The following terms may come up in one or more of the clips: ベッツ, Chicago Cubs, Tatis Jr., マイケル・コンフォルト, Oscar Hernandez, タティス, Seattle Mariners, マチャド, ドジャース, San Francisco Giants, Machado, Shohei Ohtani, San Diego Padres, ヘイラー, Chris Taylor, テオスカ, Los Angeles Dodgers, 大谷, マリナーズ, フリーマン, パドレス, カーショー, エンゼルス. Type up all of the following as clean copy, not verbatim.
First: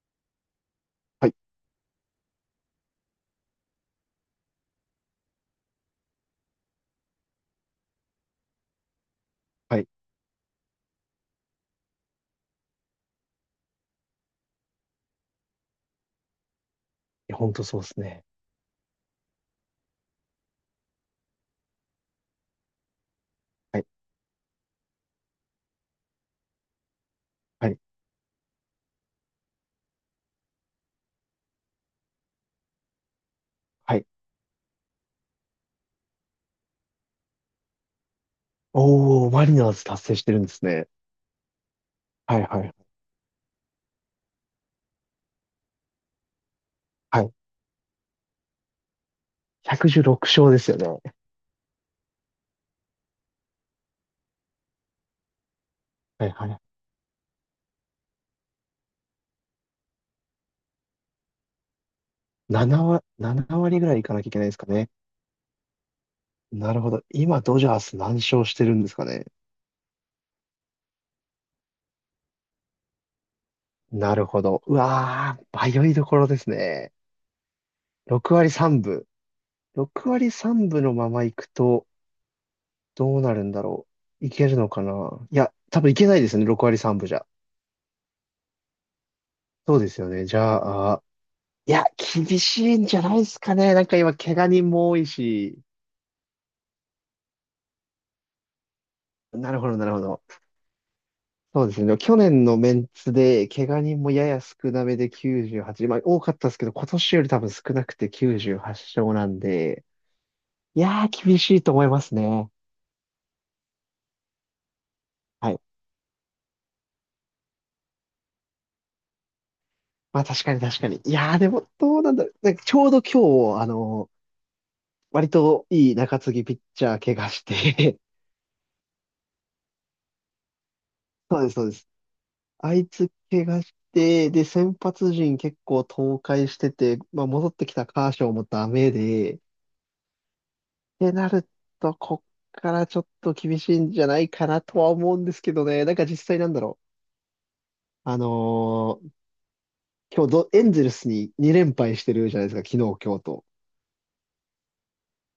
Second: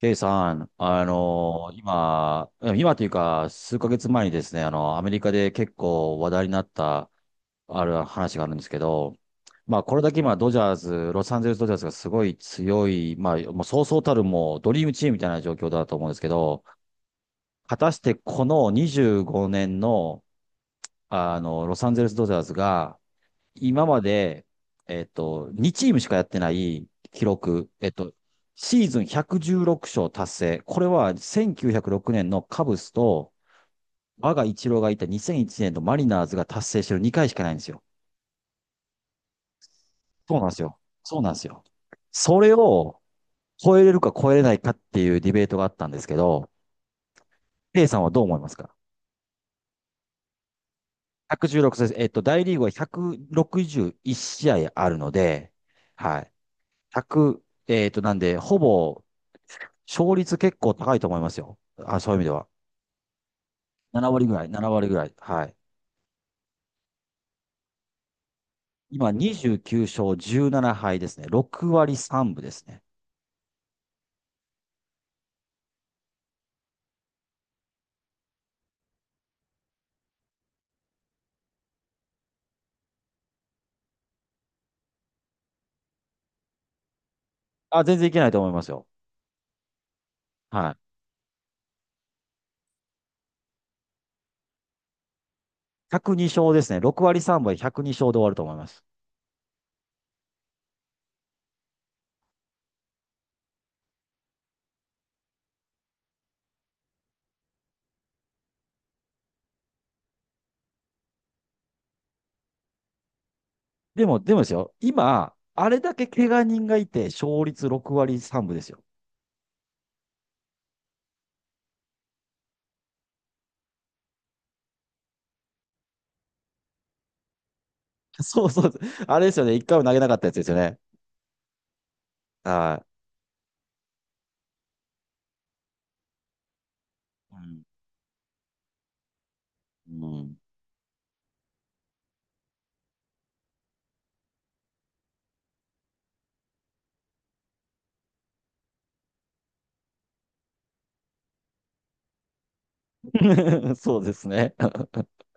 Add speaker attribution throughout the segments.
Speaker 1: ケイさん、
Speaker 2: はい、
Speaker 1: 今というか、数ヶ月前にですね、アメリカで結構話題になった、ある話があるんですけど、ま
Speaker 2: は
Speaker 1: あ、
Speaker 2: い。い
Speaker 1: これだけ今、ドジャース、ロサンゼルスドジャースがすごい強い、まあ、もうそうそうたる、ドリームチームみたいな状況だと思うんですけど、
Speaker 2: や、ほんと
Speaker 1: 果
Speaker 2: そうで
Speaker 1: たし
Speaker 2: す
Speaker 1: て
Speaker 2: ね。
Speaker 1: この25年の、ロサンゼルスドジャースが、
Speaker 2: は
Speaker 1: 今
Speaker 2: い、
Speaker 1: まで、2チームしかやってない記
Speaker 2: は
Speaker 1: 録、
Speaker 2: い、
Speaker 1: シーズン116勝達成。これは1906年のカブスと、
Speaker 2: はい。
Speaker 1: 我が一郎がいた2001年のマリナーズが達成してる2回しかないんですよ。
Speaker 2: おー、マリナーズ達成して
Speaker 1: そ
Speaker 2: る
Speaker 1: う
Speaker 2: ん
Speaker 1: な
Speaker 2: で
Speaker 1: んです
Speaker 2: す
Speaker 1: よ。
Speaker 2: ね。
Speaker 1: そうなんですよ。
Speaker 2: は
Speaker 1: そ
Speaker 2: い、
Speaker 1: れ
Speaker 2: はい、
Speaker 1: を超えれるか超えれないかっていうディベートがあったんですけど、
Speaker 2: はい。
Speaker 1: A さんはどう思いますか？
Speaker 2: 116勝ですよね。
Speaker 1: 116 です。大リーグは161試合あるので、はい。
Speaker 2: はい、はい。
Speaker 1: 1なんで、ほぼ勝率結構高いと思いますよ。あ、そういう意味では。
Speaker 2: 7割、7割ぐらいい
Speaker 1: 7
Speaker 2: かな
Speaker 1: 割
Speaker 2: きゃい
Speaker 1: ぐ
Speaker 2: け
Speaker 1: ら
Speaker 2: な
Speaker 1: い、
Speaker 2: いですか
Speaker 1: 7割
Speaker 2: ね。
Speaker 1: ぐらい。はい。
Speaker 2: なるほど。今、ドジャース何勝してるんですか
Speaker 1: 今、
Speaker 2: ね。
Speaker 1: 29勝17敗ですね。6割3分ですね。
Speaker 2: なるほど。うわー、迷いどころですね。6割3分。6割3分のまま行くと、どうなるんだろう。いけるのかな。いや、多分いけないですね。6割3分じゃ。
Speaker 1: あ、全然いけないと思いますよ。
Speaker 2: そうですよね。じ
Speaker 1: はい。
Speaker 2: ゃあ、いや、厳しいんじゃないですかね。なんか今、怪我人も多いし。
Speaker 1: 102勝ですね。6割3分で102勝で終わると思います。
Speaker 2: なるほど、なるほど。そうですね。去年のメンツで、怪我人もやや少なめで98、まあ多かったですけど、今年より多分少なくて98勝なんで、いやー、厳しいと思いますね。
Speaker 1: でもですよ。今、
Speaker 2: はい。
Speaker 1: あれだけ怪我人がいて、勝率6割3分ですよ。
Speaker 2: まあ確かに確かに。いやー、でも、どうなんだろう。なんかちょうど今日、割といい中継ぎピッチャー怪我して、
Speaker 1: そうそう。あれですよね。一回も投げなかったやつですよね。
Speaker 2: そうです。あ
Speaker 1: は
Speaker 2: いつ怪我して、で、先発陣結構倒壊してて、まあ、
Speaker 1: い。う
Speaker 2: 戻ってきたカーショーもダメで、っ
Speaker 1: ん。うん
Speaker 2: てなると、こっからちょっと厳しいんじゃないかなとは思うんですけどね。なんか実際なんだろう。今日ど、エンゼルスに2連敗してるじゃないですか、昨日、今日と。
Speaker 1: そうですね。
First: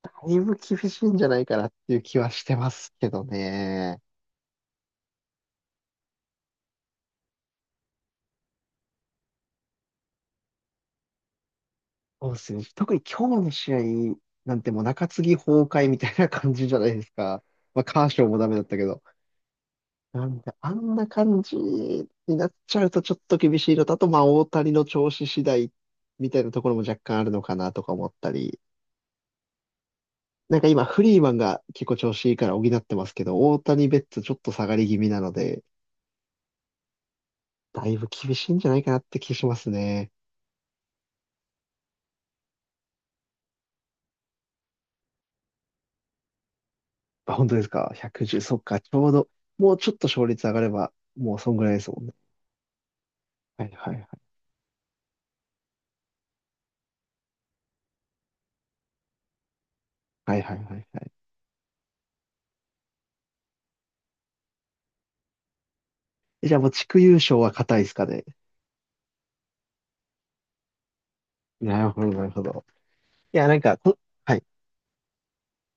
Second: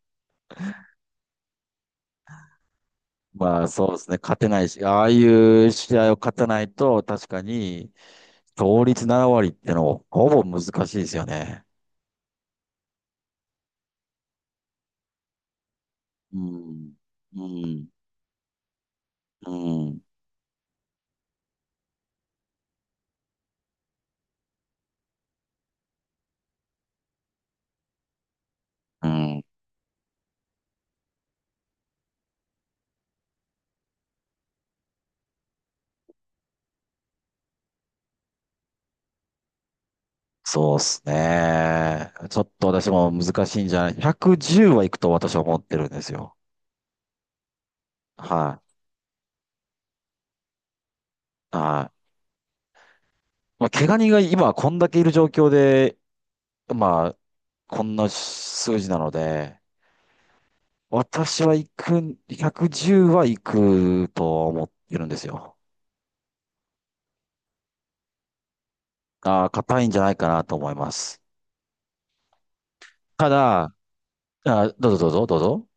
Speaker 2: だいぶ厳しいんじゃないかなっていう気はしてますけど
Speaker 1: まあそうで
Speaker 2: ね。
Speaker 1: すね、勝てないし、ああいう試合を勝たないと、確かに、勝率7割ってのはほぼ難しいですよね。
Speaker 2: そうですね。特に今日の試合なんてもう中継ぎ崩壊みたいな
Speaker 1: う
Speaker 2: 感じじゃな
Speaker 1: ん、
Speaker 2: いですか。
Speaker 1: う
Speaker 2: まあ、
Speaker 1: ん、
Speaker 2: カーショーもダメだったけど。
Speaker 1: うん、
Speaker 2: なんで、あんな感じになっちゃうとちょっと厳しいのと、あと、まあ、大谷の調子次第みたいなところも若干あるのかなとか思ったり、
Speaker 1: うん。
Speaker 2: なんか今、フリーマンが結構調子いいから補ってますけど、大谷ベッツちょっと下がり気味なので、だいぶ厳しいんじゃないかなって気しますね。
Speaker 1: そうですね。ちょっと私も難しいんじゃない？ 110 はいくと私は思ってるんですよ。
Speaker 2: あ、本当ですか？ 110、そ
Speaker 1: は
Speaker 2: っか、ちょうど、もうちょっと勝率上がれば、もうそ
Speaker 1: い。
Speaker 2: んぐらいで
Speaker 1: は
Speaker 2: す
Speaker 1: い。
Speaker 2: もんね。は
Speaker 1: まあ、
Speaker 2: い
Speaker 1: 怪
Speaker 2: はい
Speaker 1: 我
Speaker 2: は
Speaker 1: 人が
Speaker 2: い。
Speaker 1: 今こんだけいる状況で、まあ、こんな数字なので、
Speaker 2: はいはいはいはい。
Speaker 1: 私は行くん、110は行くと思ってるんですよ。
Speaker 2: え、じゃあもう地区優勝は硬いですかね。
Speaker 1: ああ、硬いんじゃないかなと思います。
Speaker 2: なるほど、なるほど。
Speaker 1: た
Speaker 2: いや、なん
Speaker 1: だ、
Speaker 2: か、はい、
Speaker 1: どうぞどうぞ、どうぞ。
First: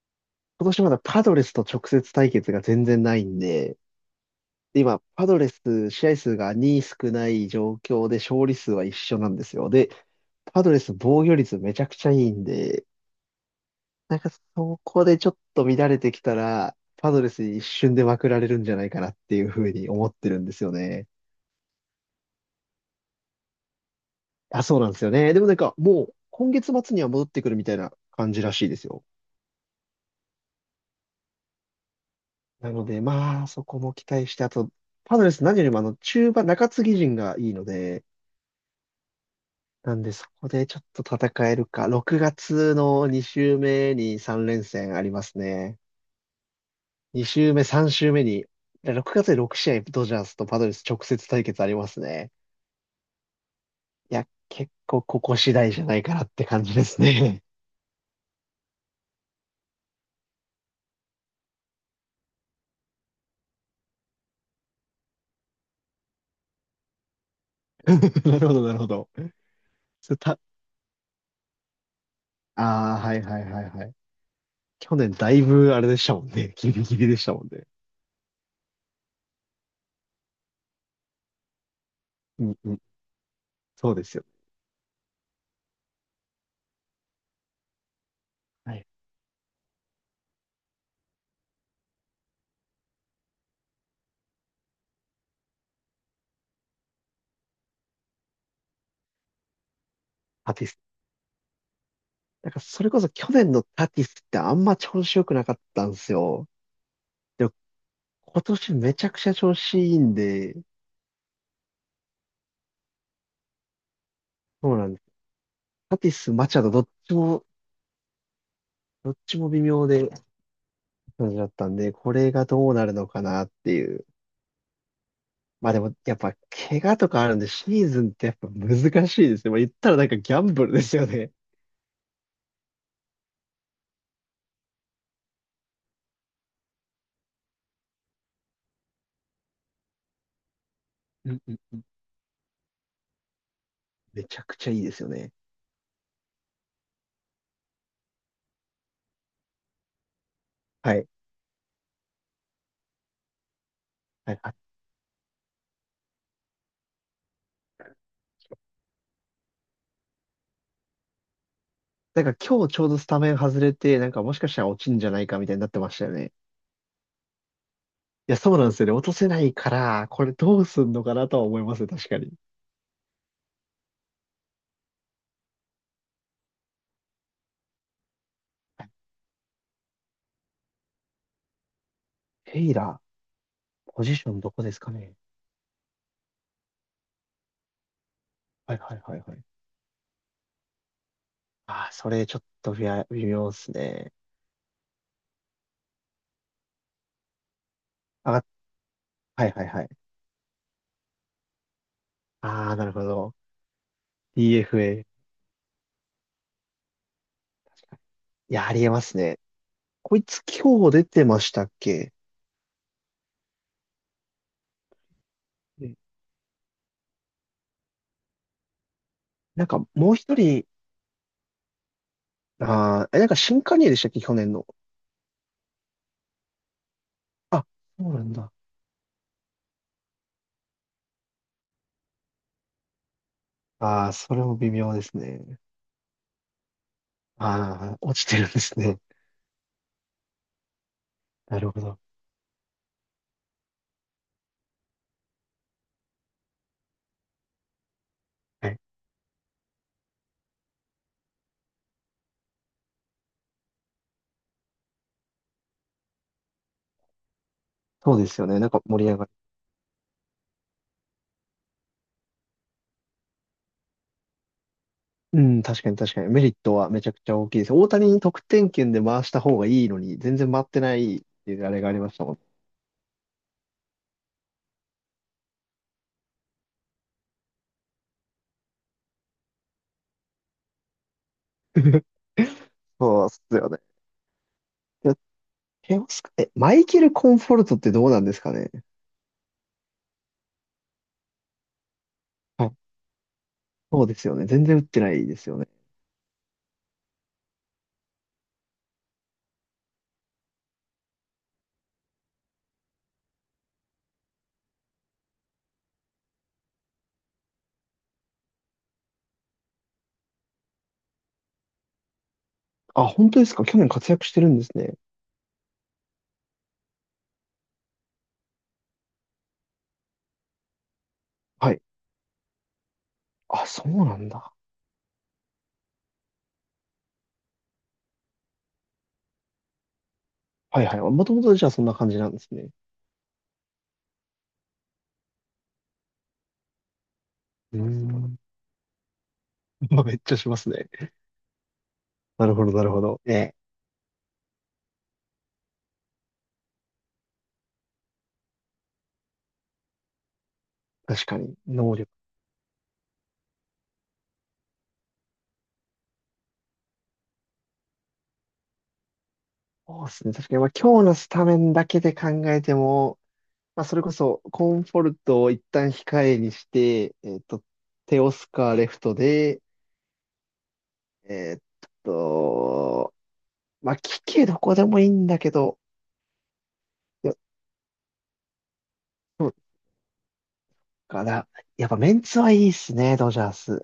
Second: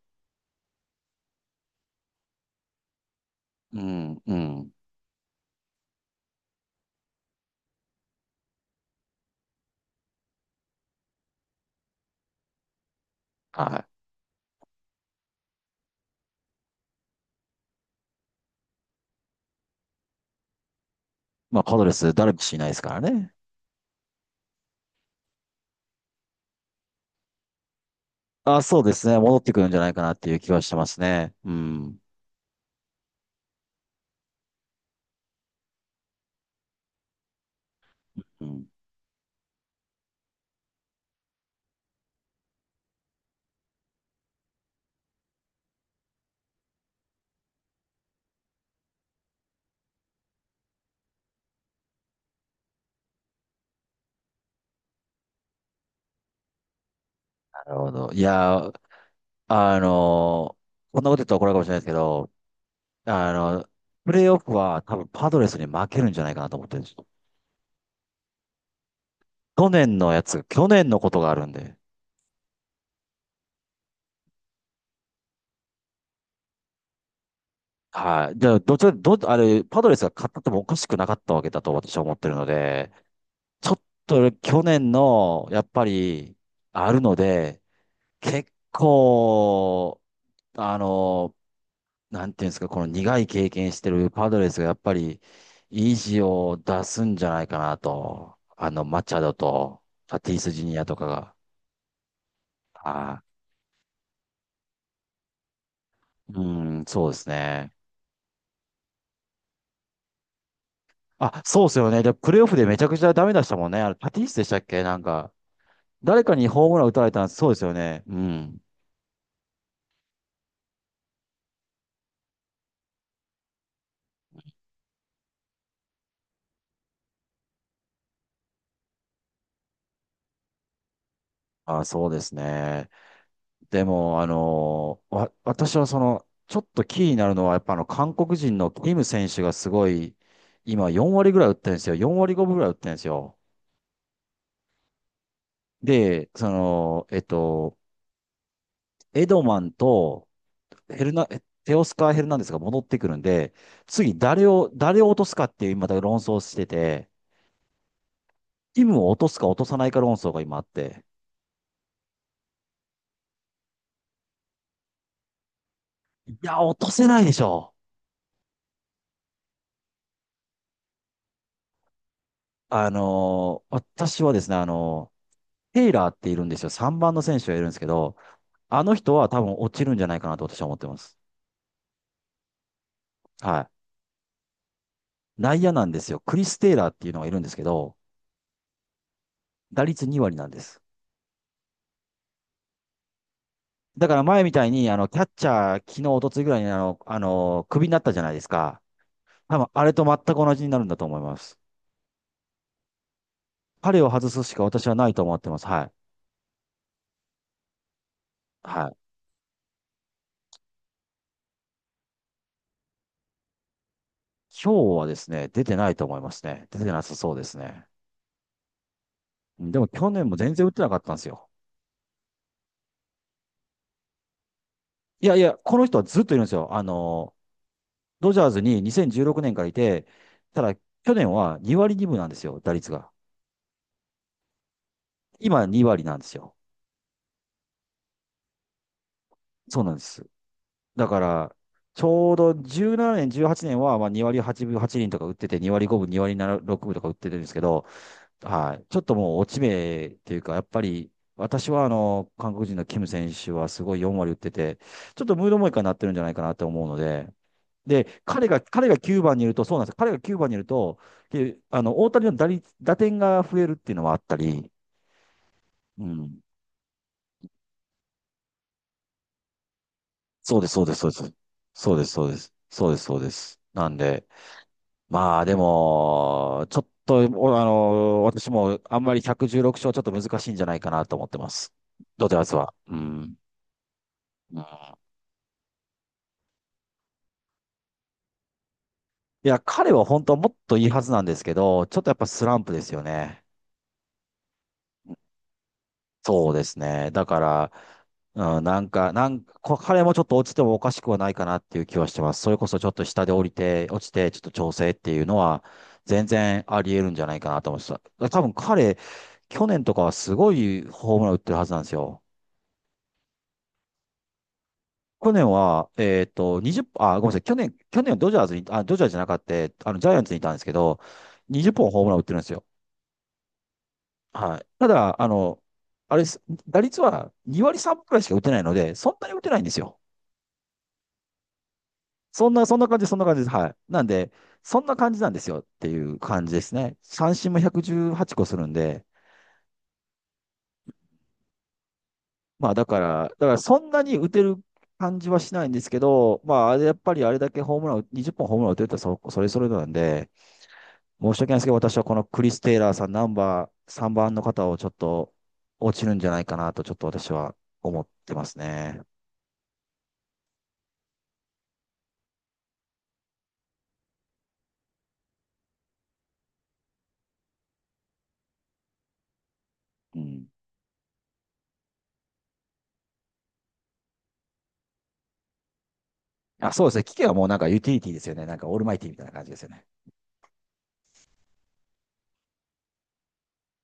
Speaker 2: 今年まだパドレスと直接対決が全然ないんで、
Speaker 1: うん、うん。
Speaker 2: で今、パドレス試合数が2少ない状況で勝利数は一緒なんですよ。で、パドレス防御率めちゃくちゃいいんで、
Speaker 1: はい。
Speaker 2: なんかそこでちょっと乱れてきたら、パドレスに一瞬でまくられるんじゃないかなっていうふうに思ってるんですよね。
Speaker 1: まあ、パドレス、ダルビッシュいないですからね。
Speaker 2: あ、そうなんですよね。でもなんかもう今月末には戻ってくるみたいな感じら
Speaker 1: あ
Speaker 2: しいで
Speaker 1: そう
Speaker 2: す
Speaker 1: で
Speaker 2: よ。
Speaker 1: すね。戻ってくるんじゃないかなっていう気はしてますね。うん。
Speaker 2: なのでまあそこも期待して、あと、パドレス何よりもあの中盤、中継ぎ陣がいいので、
Speaker 1: うん。
Speaker 2: なんで、そこでちょっと戦えるか。6月の2週目に3連戦ありますね。2週目、3週目に、6月で6試合、ドジャースとパドレス直接対決ありますね。いや、結構ここ次第じゃないかなって感じですね。
Speaker 1: なるほど。いやー、あのーこんなこと言ったら怒られるかもしれないですけど、あの、プレイオフは多分パドレスに負けるんじゃないかなと思ってるんですよ。
Speaker 2: なるほど、なるほど。それた、
Speaker 1: 去年のことがあるんで。
Speaker 2: ああ、はいはいはいはい。去年だいぶあれでしたもんね。ギリギリでしたもんね。
Speaker 1: はい。じゃあ、どっちか、ど、あれ、パドレスが勝ったってもおかしくなかったわけだと私は思ってるの
Speaker 2: うんうん。
Speaker 1: で、ちょっ
Speaker 2: そうですよ。
Speaker 1: と去年の、やっぱり、あるので、結
Speaker 2: はい。
Speaker 1: 構、あの、なんていうんですか、この苦い経験してるパドレスが、やっぱり、意地を出すんじゃないかなと。マチャドと、タティス・
Speaker 2: タ
Speaker 1: ジュ
Speaker 2: ティ
Speaker 1: ニ
Speaker 2: ス。
Speaker 1: アとかが。
Speaker 2: なんかそれこそ
Speaker 1: あ
Speaker 2: 去年のタティスってあんま調子良くなかったんです
Speaker 1: ー、
Speaker 2: よ。
Speaker 1: うん、そうですね。
Speaker 2: 今年めちゃくちゃ調子いいんで、
Speaker 1: あ、そうですよね。で、プレイオフでめちゃくちゃダメ出したもんね。あれ、タティスでしたっ
Speaker 2: そう
Speaker 1: け
Speaker 2: なん
Speaker 1: な
Speaker 2: で
Speaker 1: ん
Speaker 2: す。
Speaker 1: か、
Speaker 2: タティ
Speaker 1: 誰
Speaker 2: ス、
Speaker 1: か
Speaker 2: マ
Speaker 1: に
Speaker 2: チャ
Speaker 1: ホ
Speaker 2: ド、
Speaker 1: ーム
Speaker 2: ど
Speaker 1: ラン
Speaker 2: っ
Speaker 1: 打たれ
Speaker 2: ち
Speaker 1: たん
Speaker 2: も、
Speaker 1: そうですよね。うん。
Speaker 2: どっちも微妙で、感じだったんで、これがどうなるのかなっていう。まあでも、やっぱ、怪我とかあるんで、シーズンってやっぱ難しいですね。まあ言ったらなんかギャンブルですよね。
Speaker 1: あ、そうですね。でも、私はその、ちょっと気になるのは、やっぱ韓国人のキム選手がすごい、今4割
Speaker 2: う
Speaker 1: ぐ
Speaker 2: ん
Speaker 1: らい打
Speaker 2: う
Speaker 1: っ
Speaker 2: ん
Speaker 1: てるん
Speaker 2: う
Speaker 1: で
Speaker 2: ん。
Speaker 1: すよ。4割5分ぐらい打ってるんですよ。
Speaker 2: めちゃくちゃいいですよね。
Speaker 1: で、その、エドマンと
Speaker 2: は
Speaker 1: ヘ
Speaker 2: い。
Speaker 1: ルナ、えテオスカー・ヘルナンデスが戻ってくるんで、次
Speaker 2: はい。
Speaker 1: 誰
Speaker 2: あ、
Speaker 1: を、誰を落とすかっていう、また論争してて、キムを落とすか落とさないか論争が今あって、
Speaker 2: なんか今日ちょうどスタメン外れて、なんかもしかしたら落ちんじゃないかみたいになってましたよね。
Speaker 1: いや、落とせないでしょ。
Speaker 2: いや、そうなんですよね。落とせないから、これどうすんのかなとは思いますね、確かに。
Speaker 1: 私はですね、テイラーっているんですよ。3番の選手がいるんですけど、あの人は多分落ちるんじゃないかなと私は思ってます。
Speaker 2: ヘイラ
Speaker 1: はい。
Speaker 2: ー、ポジションどこですかね。
Speaker 1: 内野なんですよ。クリス・テイラーっていうのがいるんですけど、
Speaker 2: はいはいはいはい。
Speaker 1: 打率2割なんです。
Speaker 2: ああ、それちょっと微妙微妙っす
Speaker 1: だ
Speaker 2: ね。
Speaker 1: から前みたいに、キャッチャー、昨日、一昨日ぐらいに、クビになったじゃな
Speaker 2: あ、
Speaker 1: いで
Speaker 2: は
Speaker 1: すか。
Speaker 2: い
Speaker 1: 多
Speaker 2: はい
Speaker 1: 分、
Speaker 2: は
Speaker 1: あ
Speaker 2: い。
Speaker 1: れと全く同じになるんだと思います。
Speaker 2: ああ、なるほど。
Speaker 1: 彼を外すしか私は
Speaker 2: DFA。
Speaker 1: ないと思ってます。はい。
Speaker 2: いや、あり
Speaker 1: は
Speaker 2: え
Speaker 1: い。
Speaker 2: ますね。こいつ今日出てましたっけ？
Speaker 1: 今日はですね、出てない
Speaker 2: で、
Speaker 1: と思いますね。出てなさそうですね。う
Speaker 2: なん
Speaker 1: んで
Speaker 2: か
Speaker 1: も去
Speaker 2: もう
Speaker 1: 年
Speaker 2: 一
Speaker 1: も全然
Speaker 2: 人、
Speaker 1: 打ってなかったんですよ。
Speaker 2: ああ、え、なんか新加入でしたっけ去年の。
Speaker 1: いやいや、この人はずっといるんですよ。
Speaker 2: あ、そうな
Speaker 1: ド
Speaker 2: ん
Speaker 1: ジャー
Speaker 2: だ。
Speaker 1: ズに2016年からいて、ただ去年は2割2分なんですよ、打率が。
Speaker 2: ああ、それも微妙ですね。
Speaker 1: 今2割なんですよ。
Speaker 2: ああ、落ちてるんですね。
Speaker 1: そうなんです。だから、
Speaker 2: なるほど。
Speaker 1: ちょうど17年、18年はちねんはまあ2割8分8厘とか打ってて、2割5分、2割6分とか打ってるんですけど、
Speaker 2: は
Speaker 1: は
Speaker 2: い。
Speaker 1: い。ちょっともう落ち目っていうか、やっぱり、私は韓国人のキム選手はすごい4割打ってて、ちょっとムードもいいかになってるんじゃないかなと思うので、で、
Speaker 2: そうです
Speaker 1: 彼
Speaker 2: よ
Speaker 1: が、
Speaker 2: ね。なんか
Speaker 1: 彼が
Speaker 2: 盛り上
Speaker 1: 9
Speaker 2: がる。
Speaker 1: 番にいると、そうなんですよ。彼が9番にいると、大谷の打率、打点が増えるっていうのはあったり、
Speaker 2: うん、確かに
Speaker 1: う
Speaker 2: 確かに。メ
Speaker 1: ん。
Speaker 2: リットはめちゃくちゃ大きいです。大谷に得点圏で回した方がいいのに、全然
Speaker 1: そう
Speaker 2: 回っ
Speaker 1: です、
Speaker 2: て
Speaker 1: そうで
Speaker 2: な
Speaker 1: す、そうで
Speaker 2: いっ
Speaker 1: す。
Speaker 2: ていうあれがあ
Speaker 1: そう
Speaker 2: り
Speaker 1: で
Speaker 2: ま
Speaker 1: す、
Speaker 2: し
Speaker 1: そ
Speaker 2: た
Speaker 1: う
Speaker 2: もん
Speaker 1: で
Speaker 2: ね。
Speaker 1: す。そうです、そうです。なんで、まあでも、ちょっと、おあの、私もあんまり116勝ちょっと難しいんじゃないかなと思ってます。ドジャースは。う
Speaker 2: そうっ
Speaker 1: ん。
Speaker 2: すよね。
Speaker 1: うん、い
Speaker 2: いや、テオスカ、え、マイケル・コンフォルトってどうなんですかね。
Speaker 1: や、彼は本当はもっといいはずなんですけど、ちょっとやっぱスラン
Speaker 2: は
Speaker 1: プ
Speaker 2: い、
Speaker 1: ですよね。
Speaker 2: そうですよね。全然打ってないですよね。
Speaker 1: そうですね。だから、うん、なんか、彼もちょっと落ちてもおかしくはないかなっていう気はしてます。それこそちょっと下で降りて、落ちて、ちょっと調整っていうのは、全然あり得るんじゃないかなと思ってた。多分彼、去年とかはすごいホームラン打ってるはずなんですよ。
Speaker 2: あ、本当ですか？去年活躍してるんですね。
Speaker 1: 去年は、20、あ、ごめんなさい。去年はドジャースに、あ、ドジャースじゃなかった、ジャイアンツにいたんですけど、20
Speaker 2: はい。
Speaker 1: 本ホームラン打ってるんですよ。
Speaker 2: あ、そうなんだ。
Speaker 1: はい。ただ、あの、あれです、打率は2割3分くらいしか打てないので、そんなに打てないんですよ。
Speaker 2: はいはい。もともとじゃあそんな感じなんで
Speaker 1: そん
Speaker 2: す
Speaker 1: な、
Speaker 2: ね。
Speaker 1: そんな感じ、そんな感じです。はい。なんで、そんな感じなんですよっていう感じですね。三振も
Speaker 2: うー
Speaker 1: 118
Speaker 2: ん。
Speaker 1: 個するんで、
Speaker 2: まあ、めっちゃしますね。なるほ
Speaker 1: ま
Speaker 2: ど、
Speaker 1: あ
Speaker 2: な
Speaker 1: だ
Speaker 2: る
Speaker 1: か
Speaker 2: ほど。
Speaker 1: ら、
Speaker 2: え
Speaker 1: だか
Speaker 2: え、
Speaker 1: らそんなに打てる感じはしないんですけど、まああれやっぱりあれだけホームラン、20本ホームラン打てるとそれぞれなんで、
Speaker 2: 確
Speaker 1: 申
Speaker 2: か
Speaker 1: し訳
Speaker 2: に、
Speaker 1: ないですけど、
Speaker 2: 能
Speaker 1: 私は
Speaker 2: 力。
Speaker 1: このクリス・テイラーさん、ナンバー3番の方をちょっと落ちるんじゃないかなと、ちょっと私は思ってますね。
Speaker 2: そうですね。確かに、まあ、今日のスタメンだけで考えても、まあ、それこそ、コンフォルトを一旦控えにして、テオスカーレフトで、
Speaker 1: うん。
Speaker 2: えーっと、まあ、聞けどこでもいいんだけど、
Speaker 1: あ、そうですね。聞け
Speaker 2: い
Speaker 1: ば
Speaker 2: や、
Speaker 1: もうなんかユーティリティですよね。なんかオールマイティみたいな感
Speaker 2: そ
Speaker 1: じ
Speaker 2: う
Speaker 1: ですよね。
Speaker 2: かな。やっぱメンツはいいっすね、ドジャース。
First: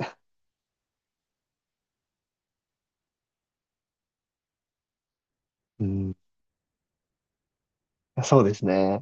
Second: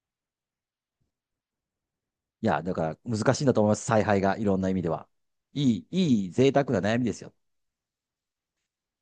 Speaker 1: いや、だから難しいんだと思います。采配が、いろんな意味では。い
Speaker 2: う
Speaker 1: い、
Speaker 2: ん、
Speaker 1: いい贅沢な悩みですよ。
Speaker 2: そうですね。